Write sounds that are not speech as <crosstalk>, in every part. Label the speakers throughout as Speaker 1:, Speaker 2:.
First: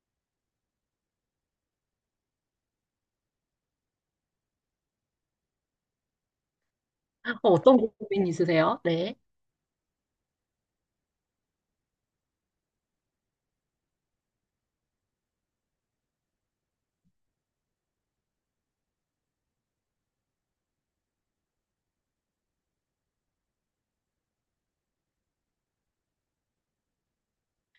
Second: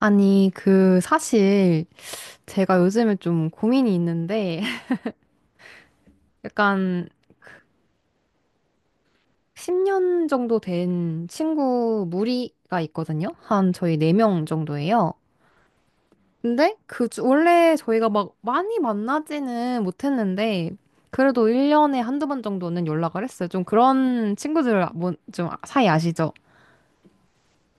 Speaker 1: 아니, 그, 사실, 제가 요즘에 좀 고민이 있는데, <laughs> 약간,
Speaker 2: 어떤 고민 있으세요? 네.
Speaker 1: 10년 정도 된 친구 무리가 있거든요? 한 저희 4명 정도예요. 근데, 그, 원래 저희가 막 많이 만나지는 못했는데, 그래도 1년에 한두 번 정도는 연락을 했어요. 좀 그런 친구들, 아, 뭐, 좀 사이 아시죠?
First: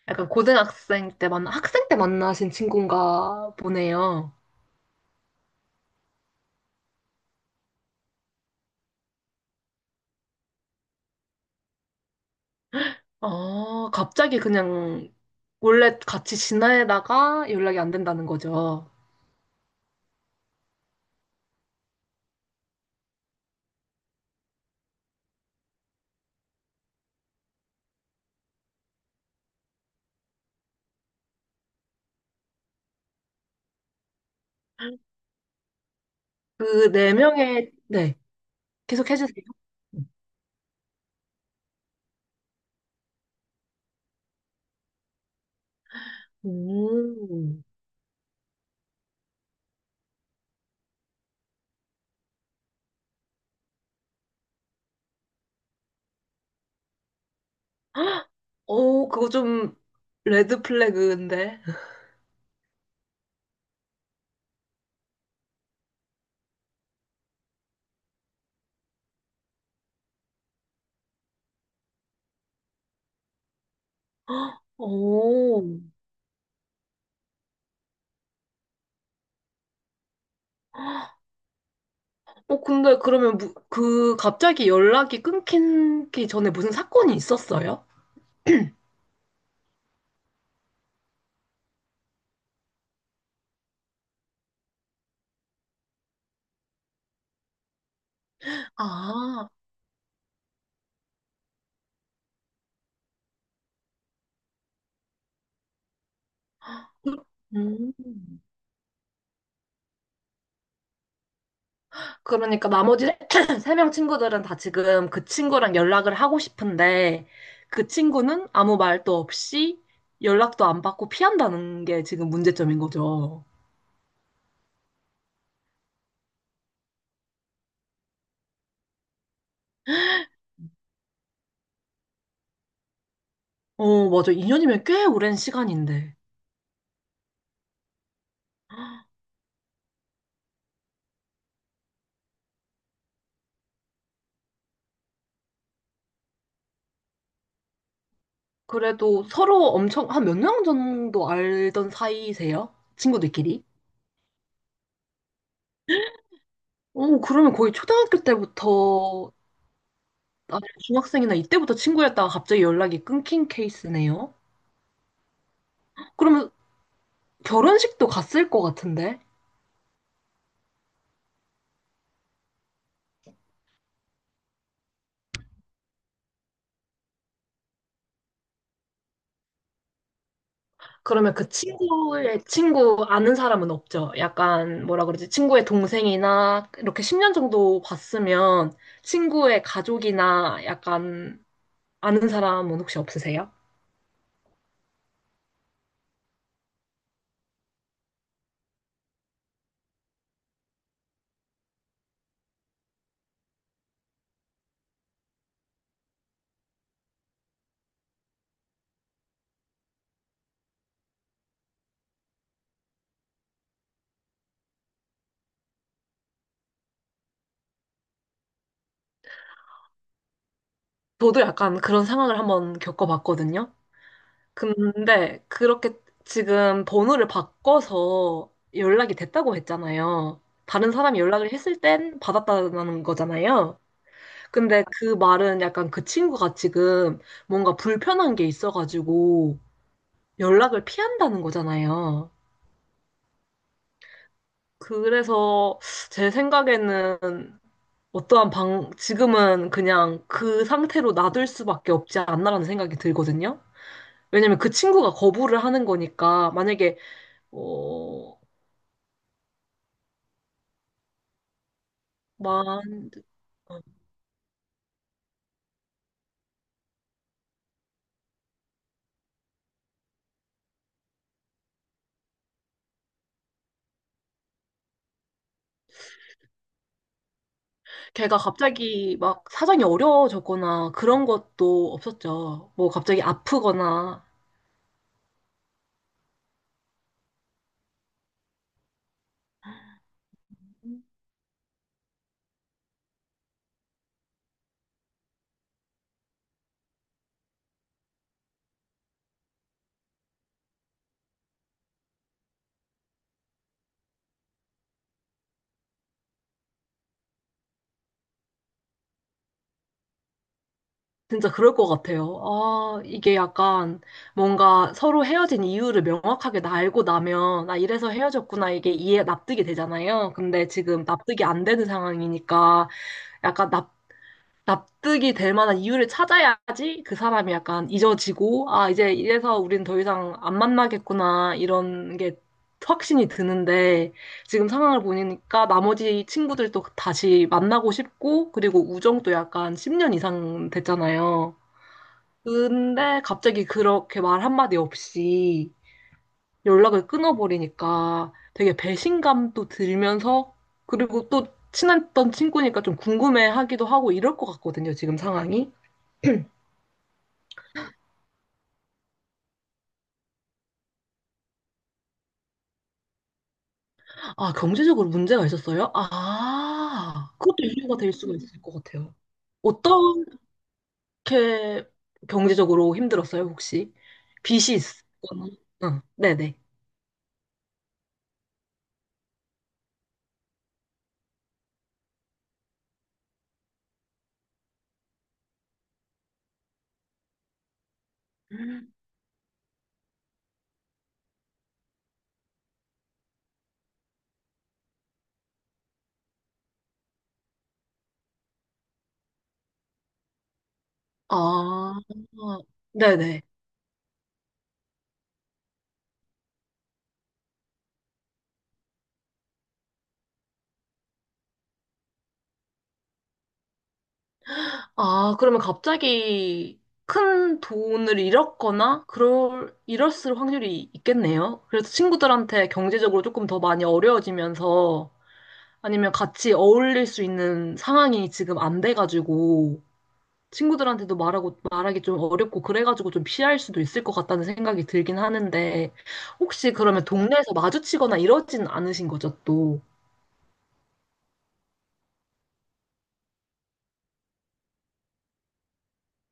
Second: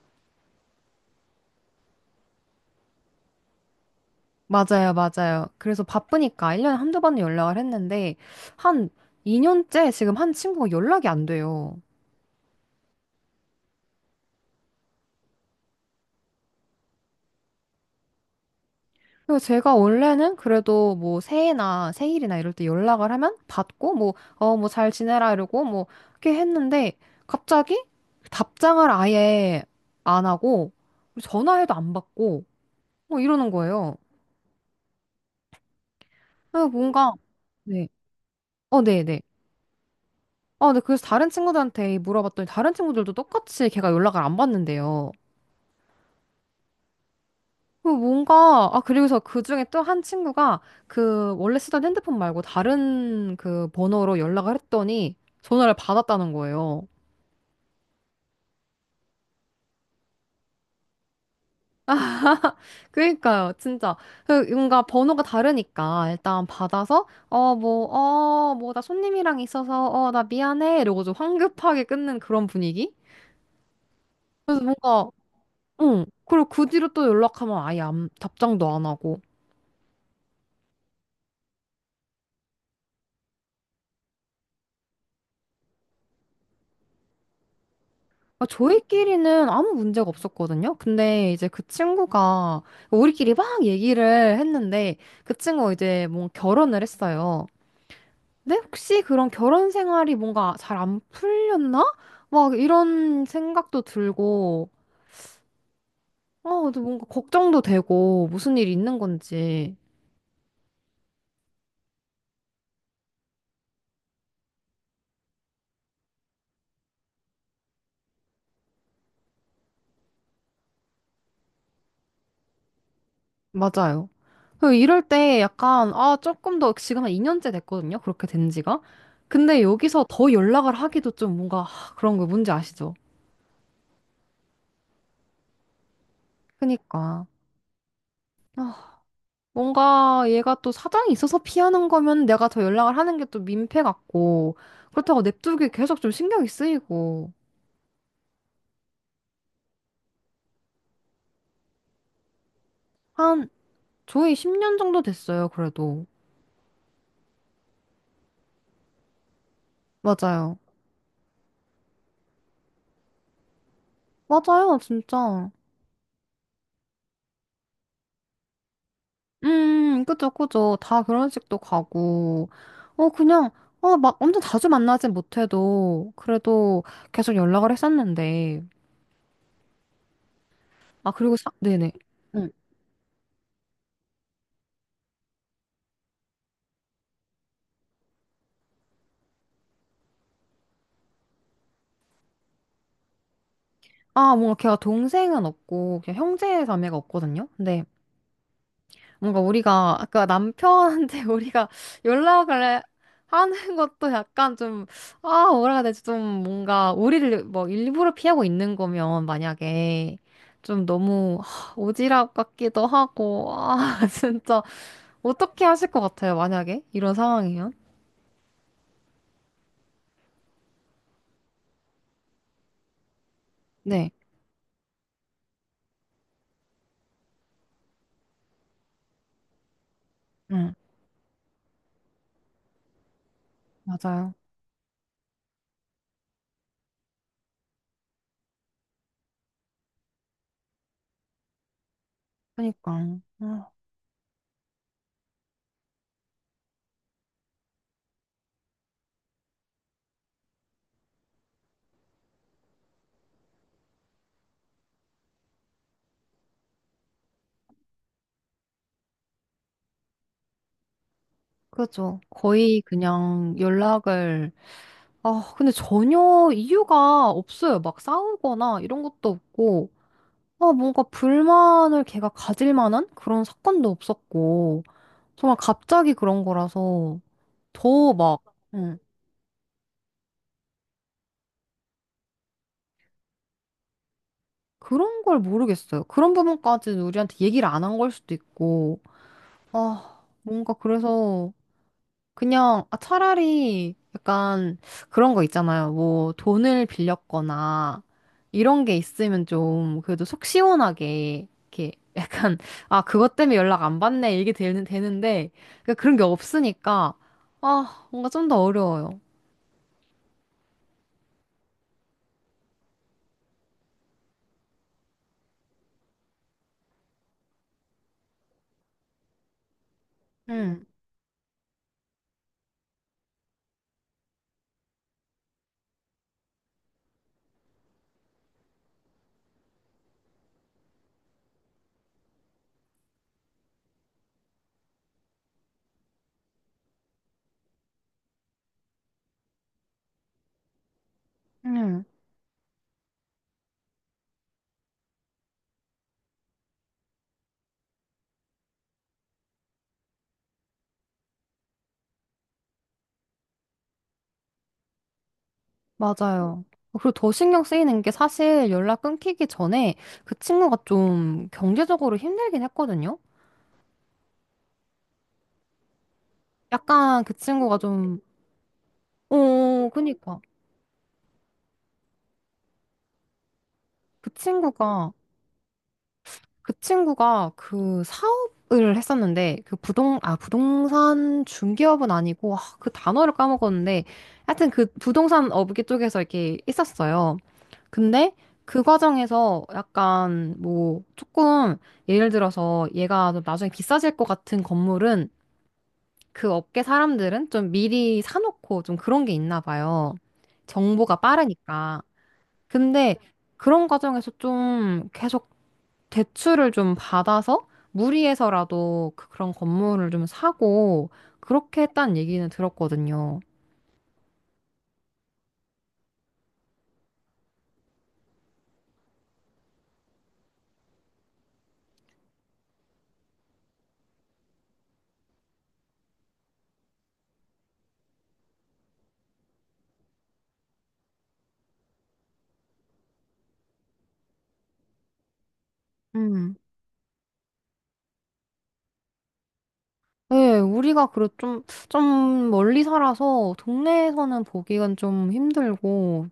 Speaker 2: 약간 고등학생 때 학생 때 만나신 친구인가 보네요.
Speaker 1: 맞아요, 맞아요. 그래서 바쁘니까 1년에 한두 번은 연락을 했는데, 한 2년째 지금 한 친구가 연락이 안 돼요.
Speaker 2: 아, 갑자기 그냥 원래 같이 지내다가 연락이 안 된다는 거죠.
Speaker 1: 그리고 제가 원래는 그래도 뭐 새해나 생일이나 이럴 때 연락을 하면 받고 뭐, 어, 뭐 잘 지내라 이러고 뭐 이렇게 했는데 갑자기 답장을 아예 안 하고 전화해도 안 받고 뭐 이러는 거예요. 그래서
Speaker 2: 그
Speaker 1: 뭔가,
Speaker 2: 네 명의,
Speaker 1: 네.
Speaker 2: 네.
Speaker 1: 어,
Speaker 2: 계속
Speaker 1: 네네.
Speaker 2: 해주세요.
Speaker 1: 어, 네. 그래서 다른 친구들한테 물어봤더니 다른 친구들도 똑같이 걔가 연락을 안 받는데요.
Speaker 2: 음.
Speaker 1: 그 뭔가, 아, 그리고서 그 중에 또 한 친구가 그 원래 쓰던 핸드폰 말고 다른 그 번호로 연락을 했더니 전화를 받았다는 거예요.
Speaker 2: 오, 그거 좀 레드 플래그인데.
Speaker 1: 그러니까요, 진짜. 그 뭔가 번호가 다르니까 일단 받아서, 어, 뭐, 어, 뭐, 나 손님이랑 있어서, 어, 나 미안해. 이러고 좀 황급하게 끊는 그런 분위기?
Speaker 2: <gasps>
Speaker 1: 그래서 뭔가,
Speaker 2: 오.
Speaker 1: 응. 그리고 그 뒤로 또 연락하면 아예 안- 답장도 안 하고.
Speaker 2: 근데 그러면 그 갑자기 연락이 끊기기 전에 무슨 사건이 있었어요?
Speaker 1: 아, 저희끼리는 아무 문제가 없었거든요. 근데 이제 그 친구가 우리끼리 막 얘기를 했는데 그 친구가 이제 뭐 결혼을 했어요. 근데 혹시 그런
Speaker 2: 아,
Speaker 1: 결혼 생활이 뭔가 잘 안 풀렸나? 막 이런 생각도 들고, 어, 또 뭔가 걱정도
Speaker 2: 음.
Speaker 1: 되고 무슨 일이 있는 건지.
Speaker 2: 그러니까 나머지 <clears throat> 세 명 친구들은 다 지금 그 친구랑 연락을 하고 싶은데 그 친구는 아무 말도 없이 연락도 안 받고 피한다는 게 지금 문제점인 거죠.
Speaker 1: 맞아요. 그 이럴 때 약간 아, 조금 더 지금 한 2년째 됐거든요. 그렇게 된 지가. 근데 여기서 더 연락을 하기도 좀 뭔가 하, 그런 거 뭔지 아시죠?
Speaker 2: 어, 맞아. 2년이면 꽤 오랜 시간인데.
Speaker 1: 그니까. 아, 뭔가 얘가 또 사정이 있어서 피하는 거면 내가 더 연락을 하는 게 또 민폐 같고, 그렇다고 냅두기 계속 좀 신경이 쓰이고.
Speaker 2: 그래도 서로 엄청 한 몇 년 정도 알던 사이세요?
Speaker 1: 한,
Speaker 2: 친구들끼리?
Speaker 1: 저희 10년 정도 됐어요, 그래도.
Speaker 2: 그러면 거의 초등학교 때부터
Speaker 1: 맞아요.
Speaker 2: 아니면 중학생이나 이때부터 친구였다가 갑자기 연락이 끊긴 케이스네요.
Speaker 1: 맞아요, 진짜.
Speaker 2: 그러면 결혼식도 갔을 것 같은데?
Speaker 1: 그죠, 그죠. 다 결혼식도 가고. 어, 그냥, 어, 막 엄청 자주 만나진 못해도, 그래도 계속 연락을 했었는데. 아,
Speaker 2: 그러면
Speaker 1: 그리고,
Speaker 2: 그
Speaker 1: 사, 네네.
Speaker 2: 친구의
Speaker 1: 응.
Speaker 2: 친구 아는 사람은 없죠. 약간 뭐라 그러지? 친구의 동생이나 이렇게 10년 정도 봤으면 친구의 가족이나 약간 아는 사람은 혹시 없으세요?
Speaker 1: 아, 뭔가 걔가 동생은 없고, 그냥 형제 자매가 없거든요? 근데 뭔가 우리가 아까 남편한테 <laughs> 우리가 연락을 하는 것도 약간 좀, 아, 뭐라 해야 되지? 좀 뭔가 우리를 뭐 일부러 피하고 있는 거면 만약에 좀 너무 하, 오지랖 같기도 하고, 아, <laughs> 진짜 어떻게 하실 것 같아요? 만약에 이런 상황이면?
Speaker 2: 저도 약간 그런 상황을 한번 겪어봤거든요.
Speaker 1: 네,
Speaker 2: 근데 그렇게 지금 번호를 바꿔서 연락이 됐다고 했잖아요.
Speaker 1: 응,
Speaker 2: 다른 사람이 연락을 했을 땐 받았다는 거잖아요.
Speaker 1: 맞아요.
Speaker 2: 근데 그 말은 약간 그 친구가 지금 뭔가 불편한 게 있어가지고 연락을 피한다는 거잖아요.
Speaker 1: 그러니까, 어,
Speaker 2: 그래서 제 생각에는 지금은 그냥 그 상태로 놔둘 수밖에 없지 않나라는 생각이 들거든요. 왜냐면 그 친구가 거부를 하는 거니까, 만약에, 어,
Speaker 1: 그죠. 거의
Speaker 2: 만,
Speaker 1: 그냥 연락을, 아, 근데 전혀 이유가 없어요. 막 싸우거나 이런 것도 없고, 아, 뭔가 불만을 걔가 가질 만한 그런 사건도 없었고, 정말 갑자기 그런 거라서 더
Speaker 2: 걔가
Speaker 1: 막, 응,
Speaker 2: 갑자기 막 사정이 어려워졌거나 그런 것도 없었죠. 뭐 갑자기 아프거나
Speaker 1: 그런 걸 모르겠어요. 그런 부분까지는 우리한테 얘기를 안 한 걸 수도 있고, 아, 뭔가 그래서 그냥 아, 차라리 약간 그런 거 있잖아요. 뭐 돈을 빌렸거나 이런 게 있으면 좀 그래도 속 시원하게 이렇게 <laughs> 약간 아 그것 때문에 연락 안 받네 이게 되는데 그러니까 그런 게 없으니까 아 뭔가 좀 더 어려워요.
Speaker 2: 진짜 그럴 것 같아요. 아, 이게 약간 뭔가 서로 헤어진 이유를 명확하게 나 알고 나면, 아, 이래서 헤어졌구나, 이게 이해, 납득이 되잖아요. 근데
Speaker 1: 응
Speaker 2: 지금 납득이 안 되는 상황이니까 약간 납, 납득이 될 만한 이유를 찾아야지 그 사람이 약간 잊어지고, 아, 이제 이래서 우린 더 이상 안 만나겠구나, 이런 게 확신이 드는데, 지금 상황을 보니까 나머지 친구들도 다시 만나고 싶고, 그리고 우정도 약간 10년 이상 됐잖아요.
Speaker 1: 응
Speaker 2: 근데 갑자기 그렇게 말 한마디 없이 연락을 끊어버리니까 되게 배신감도 들면서 그리고 또 친했던 친구니까 좀 궁금해하기도 하고 이럴 것 같거든요, 지금 상황이.
Speaker 1: 맞아요. 그리고 더 신경 쓰이는 게 사실 연락 끊기기 전에 그 친구가 좀 경제적으로 힘들긴 했거든요.
Speaker 2: 아, 경제적으로 문제가 있었어요?
Speaker 1: 약간
Speaker 2: 아,
Speaker 1: 그
Speaker 2: 그것도
Speaker 1: 친구가
Speaker 2: 이유가 될
Speaker 1: 좀,
Speaker 2: 수가 있을 것 같아요.
Speaker 1: 어,
Speaker 2: 어떻게
Speaker 1: 그니까.
Speaker 2: 경제적으로 힘들었어요, 혹시?
Speaker 1: 그
Speaker 2: 빚이
Speaker 1: 친구가
Speaker 2: 있거나? 응, 네네.
Speaker 1: 그 친구가 그 사업을 했었는데 그 부동 아 부동산 중개업은 아니고 아, 그 단어를 까먹었는데 하여튼 그 부동산 업계 쪽에서 이렇게 있었어요. 근데 그 과정에서 약간 뭐 조금 예를 들어서 얘가 좀 나중에 비싸질 것 같은 건물은 그 업계 사람들은 좀 미리 사놓고 좀 그런 게 있나 봐요. 정보가
Speaker 2: 아,
Speaker 1: 빠르니까. 근데
Speaker 2: 네네.
Speaker 1: 그런 과정에서 좀 계속 대출을 좀 받아서 무리해서라도 그런 건물을 좀 사고 그렇게 했다는 얘기는 들었거든요.
Speaker 2: 아, 그러면 갑자기 큰 돈을 잃었거나, 그럴, 잃었을 확률이 있겠네요. 그래서 친구들한테 경제적으로 조금 더 많이 어려워지면서, 아니면 같이 어울릴 수 있는 상황이 지금 안 돼가지고, 친구들한테도 말하고, 말하기 좀 어렵고, 그래가지고 좀 피할 수도 있을 것 같다는 생각이 들긴 하는데,
Speaker 1: 음.
Speaker 2: 혹시 그러면 동네에서 마주치거나 이러진 않으신 거죠, 또?
Speaker 1: 네, 우리가 그래 좀, 좀 멀리 살아서 동네에서는 보기가 좀 힘들고,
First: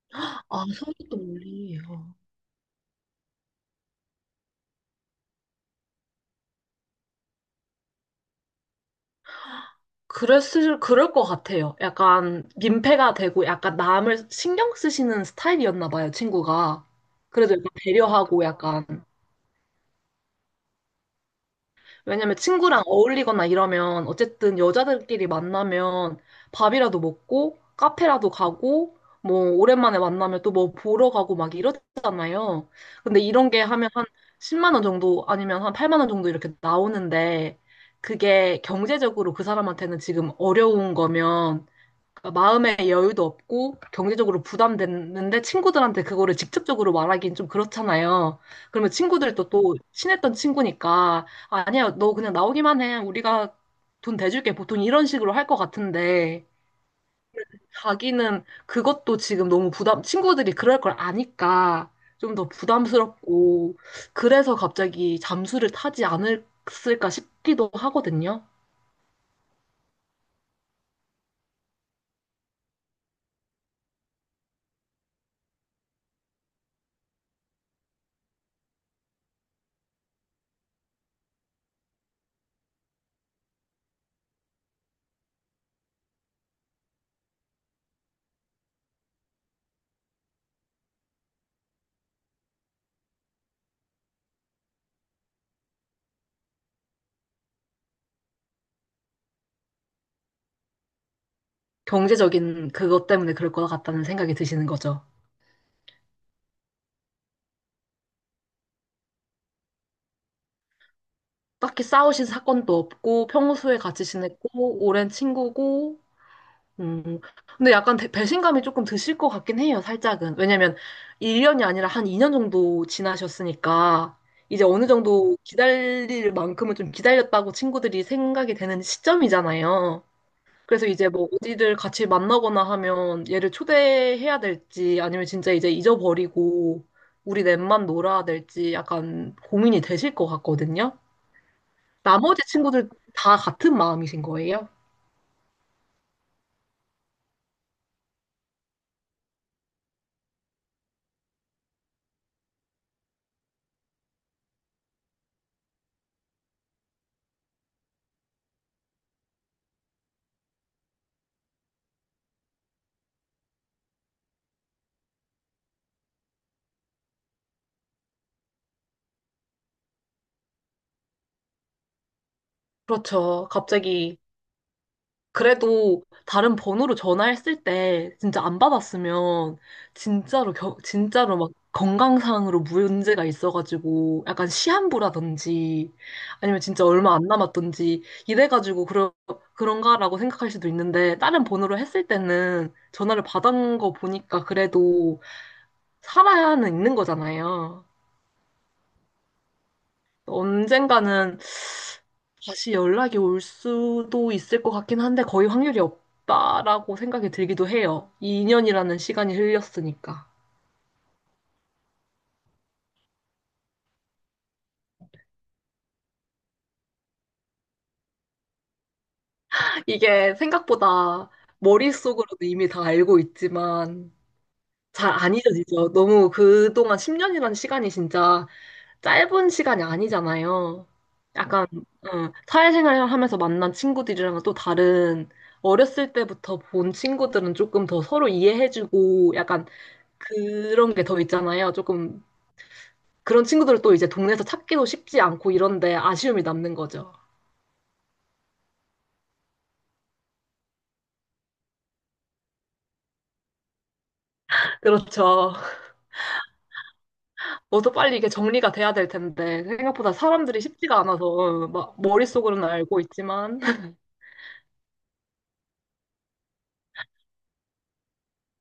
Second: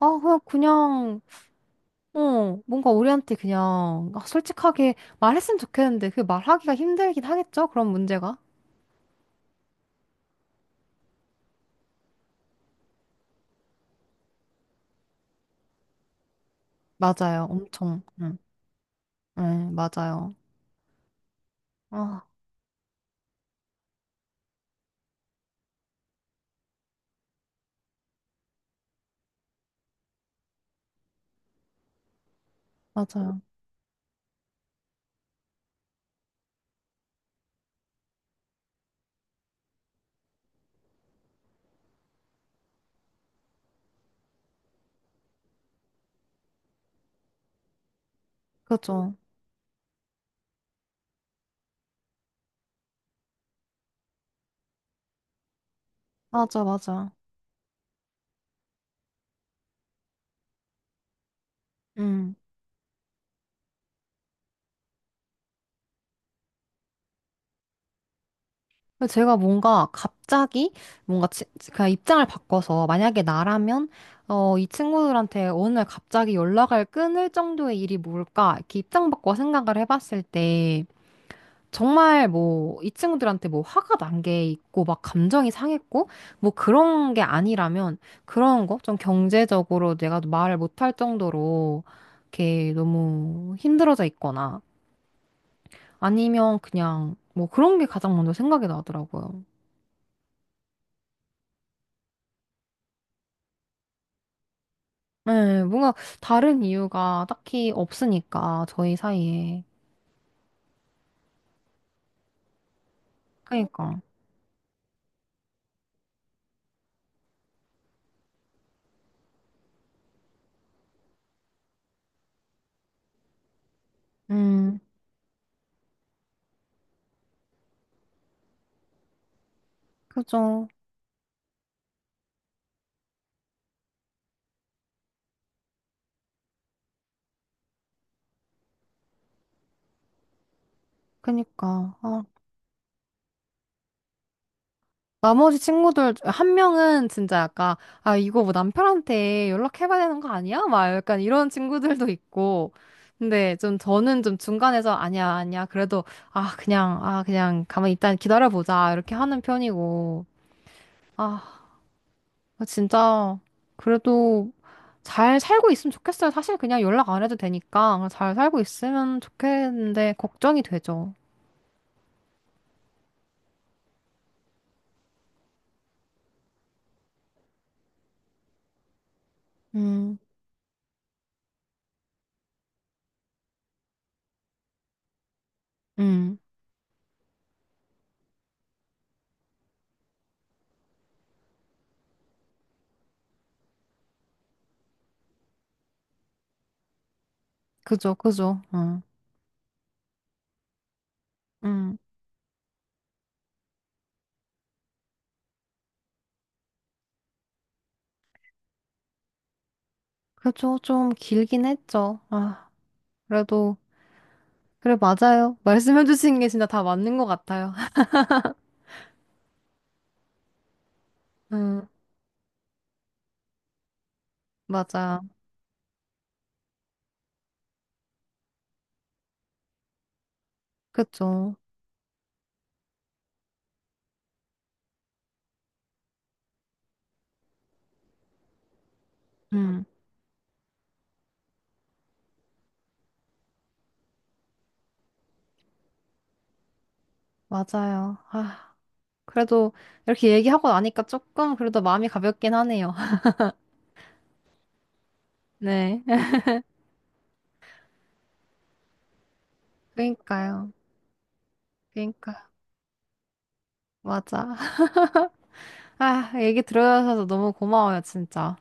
Speaker 1: 아, 그냥,
Speaker 2: 아, 서울도또
Speaker 1: 그냥,
Speaker 2: 멀리.
Speaker 1: 어, 뭔가 우리한테 그냥, 아, 솔직하게 말했으면 좋겠는데, 그 말하기가 힘들긴 하겠죠? 그런 문제가?
Speaker 2: 그랬을, 그럴 것 같아요. 약간 민폐가 되고 약간 남을 신경 쓰시는 스타일이었나 봐요, 친구가.
Speaker 1: 맞아요,
Speaker 2: 그래도 약간
Speaker 1: 엄청. 응,
Speaker 2: 배려하고 약간.
Speaker 1: 네, 맞아요. 아,
Speaker 2: 왜냐면 친구랑 어울리거나 이러면 어쨌든 여자들끼리 만나면 밥이라도 먹고 카페라도 가고 뭐 오랜만에 만나면 또 뭐 보러 가고 막 이러잖아요. 근데
Speaker 1: 맞아요.
Speaker 2: 이런 게 하면 한 10만 원 정도 아니면 한 8만 원 정도 이렇게 나오는데 그게 경제적으로 그 사람한테는 지금 어려운 거면 그러니까 마음의 여유도 없고 경제적으로 부담됐는데 친구들한테 그거를 직접적으로 말하기는 좀 그렇잖아요. 그러면
Speaker 1: 그죠.
Speaker 2: 친구들도 또 친했던 친구니까 아니야, 너 그냥 나오기만 해. 우리가 돈 대줄게. 보통 이런 식으로 할 것 같은데
Speaker 1: 맞아, 맞아.
Speaker 2: 자기는 그것도 지금 너무 부담, 친구들이 그럴 걸 아니까
Speaker 1: 음.
Speaker 2: 좀 더 부담스럽고 그래서 갑자기 잠수를 타지 않았을까 싶기도 하거든요.
Speaker 1: 근데 제가 뭔가 갑자기 뭔가 치- 그냥 입장을 바꿔서 만약에 나라면 어, 이 친구들한테 어느 날 갑자기 연락을 끊을 정도의 일이 뭘까 이렇게 입장 바꿔 생각을 해봤을 때 정말 뭐 이 친구들한테 뭐 화가 난 게 있고 막 감정이 상했고 뭐 그런 게 아니라면 그런 거 좀 경제적으로 내가 말을 못할 정도로 이렇게 너무 힘들어져 있거나 아니면 그냥 뭐 그런 게 가장 먼저 생각이 나더라고요.
Speaker 2: 경제적인 그것 때문에 그럴 것 같다는 생각이 드시는 거죠.
Speaker 1: 네, 뭔가 다른 이유가 딱히 없으니까, 저희 사이에.
Speaker 2: 딱히 싸우신 사건도 없고 평소에
Speaker 1: 그니까.
Speaker 2: 같이 지냈고 오랜 친구고. 음. 근데 약간 배신감이 조금 드실 것 같긴 해요, 살짝은. 왜냐면 1년이 아니라 한 2년 정도 지나셨으니까 이제
Speaker 1: 음,
Speaker 2: 어느 정도 기다릴 만큼은 좀 기다렸다고 친구들이 생각이 되는 시점이잖아요.
Speaker 1: 그죠.
Speaker 2: 그래서 이제 뭐 어디를 같이 만나거나 하면 얘를 초대해야 될지 아니면 진짜 이제 잊어버리고 우리 넷만 놀아야 될지 약간 고민이 되실 것 같거든요.
Speaker 1: 그니까. 아,
Speaker 2: 나머지 친구들 다 같은 마음이신 거예요?
Speaker 1: 나머지 친구들, 한 명은 진짜 약간, 아, 이거 뭐 남편한테 연락해봐야 되는 거 아니야? 막 약간 이런 친구들도 있고. 근데 좀 저는 좀 중간에서 아니야, 아니야. 그래도, 아, 그냥, 아, 그냥 가만히 일단 기다려보자. 이렇게 하는 편이고. 아, 아, 진짜 그래도 잘 살고 있으면 좋겠어요. 사실 그냥 연락 안 해도 되니까 그냥 잘 살고 있으면 좋겠는데 걱정이 되죠.
Speaker 2: 그렇죠. 갑자기 그래도 다른 번호로 전화했을 때 진짜 안 받았으면
Speaker 1: 음,
Speaker 2: 진짜로 막 건강상으로 문제가 있어가지고 약간 시한부라든지
Speaker 1: 음,
Speaker 2: 아니면 진짜 얼마 안 남았던지 그런가라고 생각할 수도 있는데 다른 번호로 했을 때는 전화를 받은 거 보니까 그래도 살아야는 있는 거잖아요.
Speaker 1: 그죠, 그죠,
Speaker 2: 언젠가는
Speaker 1: 음,
Speaker 2: 다시 연락이 올 수도 있을 것 같긴 한데 거의 확률이 없다라고 생각이 들기도 해요. 2년이라는 시간이 흘렸으니까.
Speaker 1: 그죠. 좀 길긴 했죠. 아, 그래도 그래 맞아요. <laughs> 말씀해주신 게 진짜 다 맞는 것 같아요. <laughs>
Speaker 2: 이게 생각보다
Speaker 1: 음,
Speaker 2: 머릿속으로도 이미 다 알고 있지만 잘
Speaker 1: 맞아,
Speaker 2: 안 잊어지죠. 너무 그동안 10년이라는 시간이 진짜 짧은 시간이 아니잖아요.
Speaker 1: 그죠.
Speaker 2: 약간 사회생활을 하면서 만난 친구들이랑은 또 다른 어렸을 때부터 본 친구들은 조금 더 서로 이해해주고 약간
Speaker 1: 음,
Speaker 2: 그런 게 더 있잖아요. 조금 그런 친구들을 또 이제 동네에서 찾기도 쉽지 않고 이런데 아쉬움이 남는 거죠.
Speaker 1: 맞아요. 아, 그래도 이렇게 얘기하고 나니까 조금 그래도 마음이 가볍긴 하네요. <laughs>
Speaker 2: 그렇죠.
Speaker 1: 네,
Speaker 2: 뭐도 빨리 이게 정리가 돼야 될 텐데 생각보다 사람들이
Speaker 1: 그러니까요,
Speaker 2: 쉽지가 않아서 막
Speaker 1: 그러니까
Speaker 2: 머릿속으로는 알고 있지만 <laughs>
Speaker 1: 맞아. 아, 얘기 들어주셔서 너무 고마워요, 진짜.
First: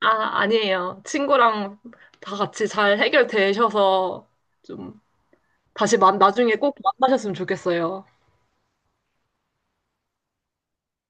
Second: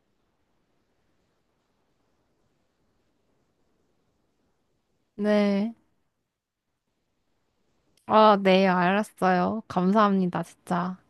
Speaker 2: 아, 아니에요. 친구랑 다 같이 잘 해결되셔서 좀
Speaker 1: 네.
Speaker 2: 나중에 꼭 만나셨으면 좋겠어요.
Speaker 1: 아, 네, 알았어요. 감사합니다, 진짜.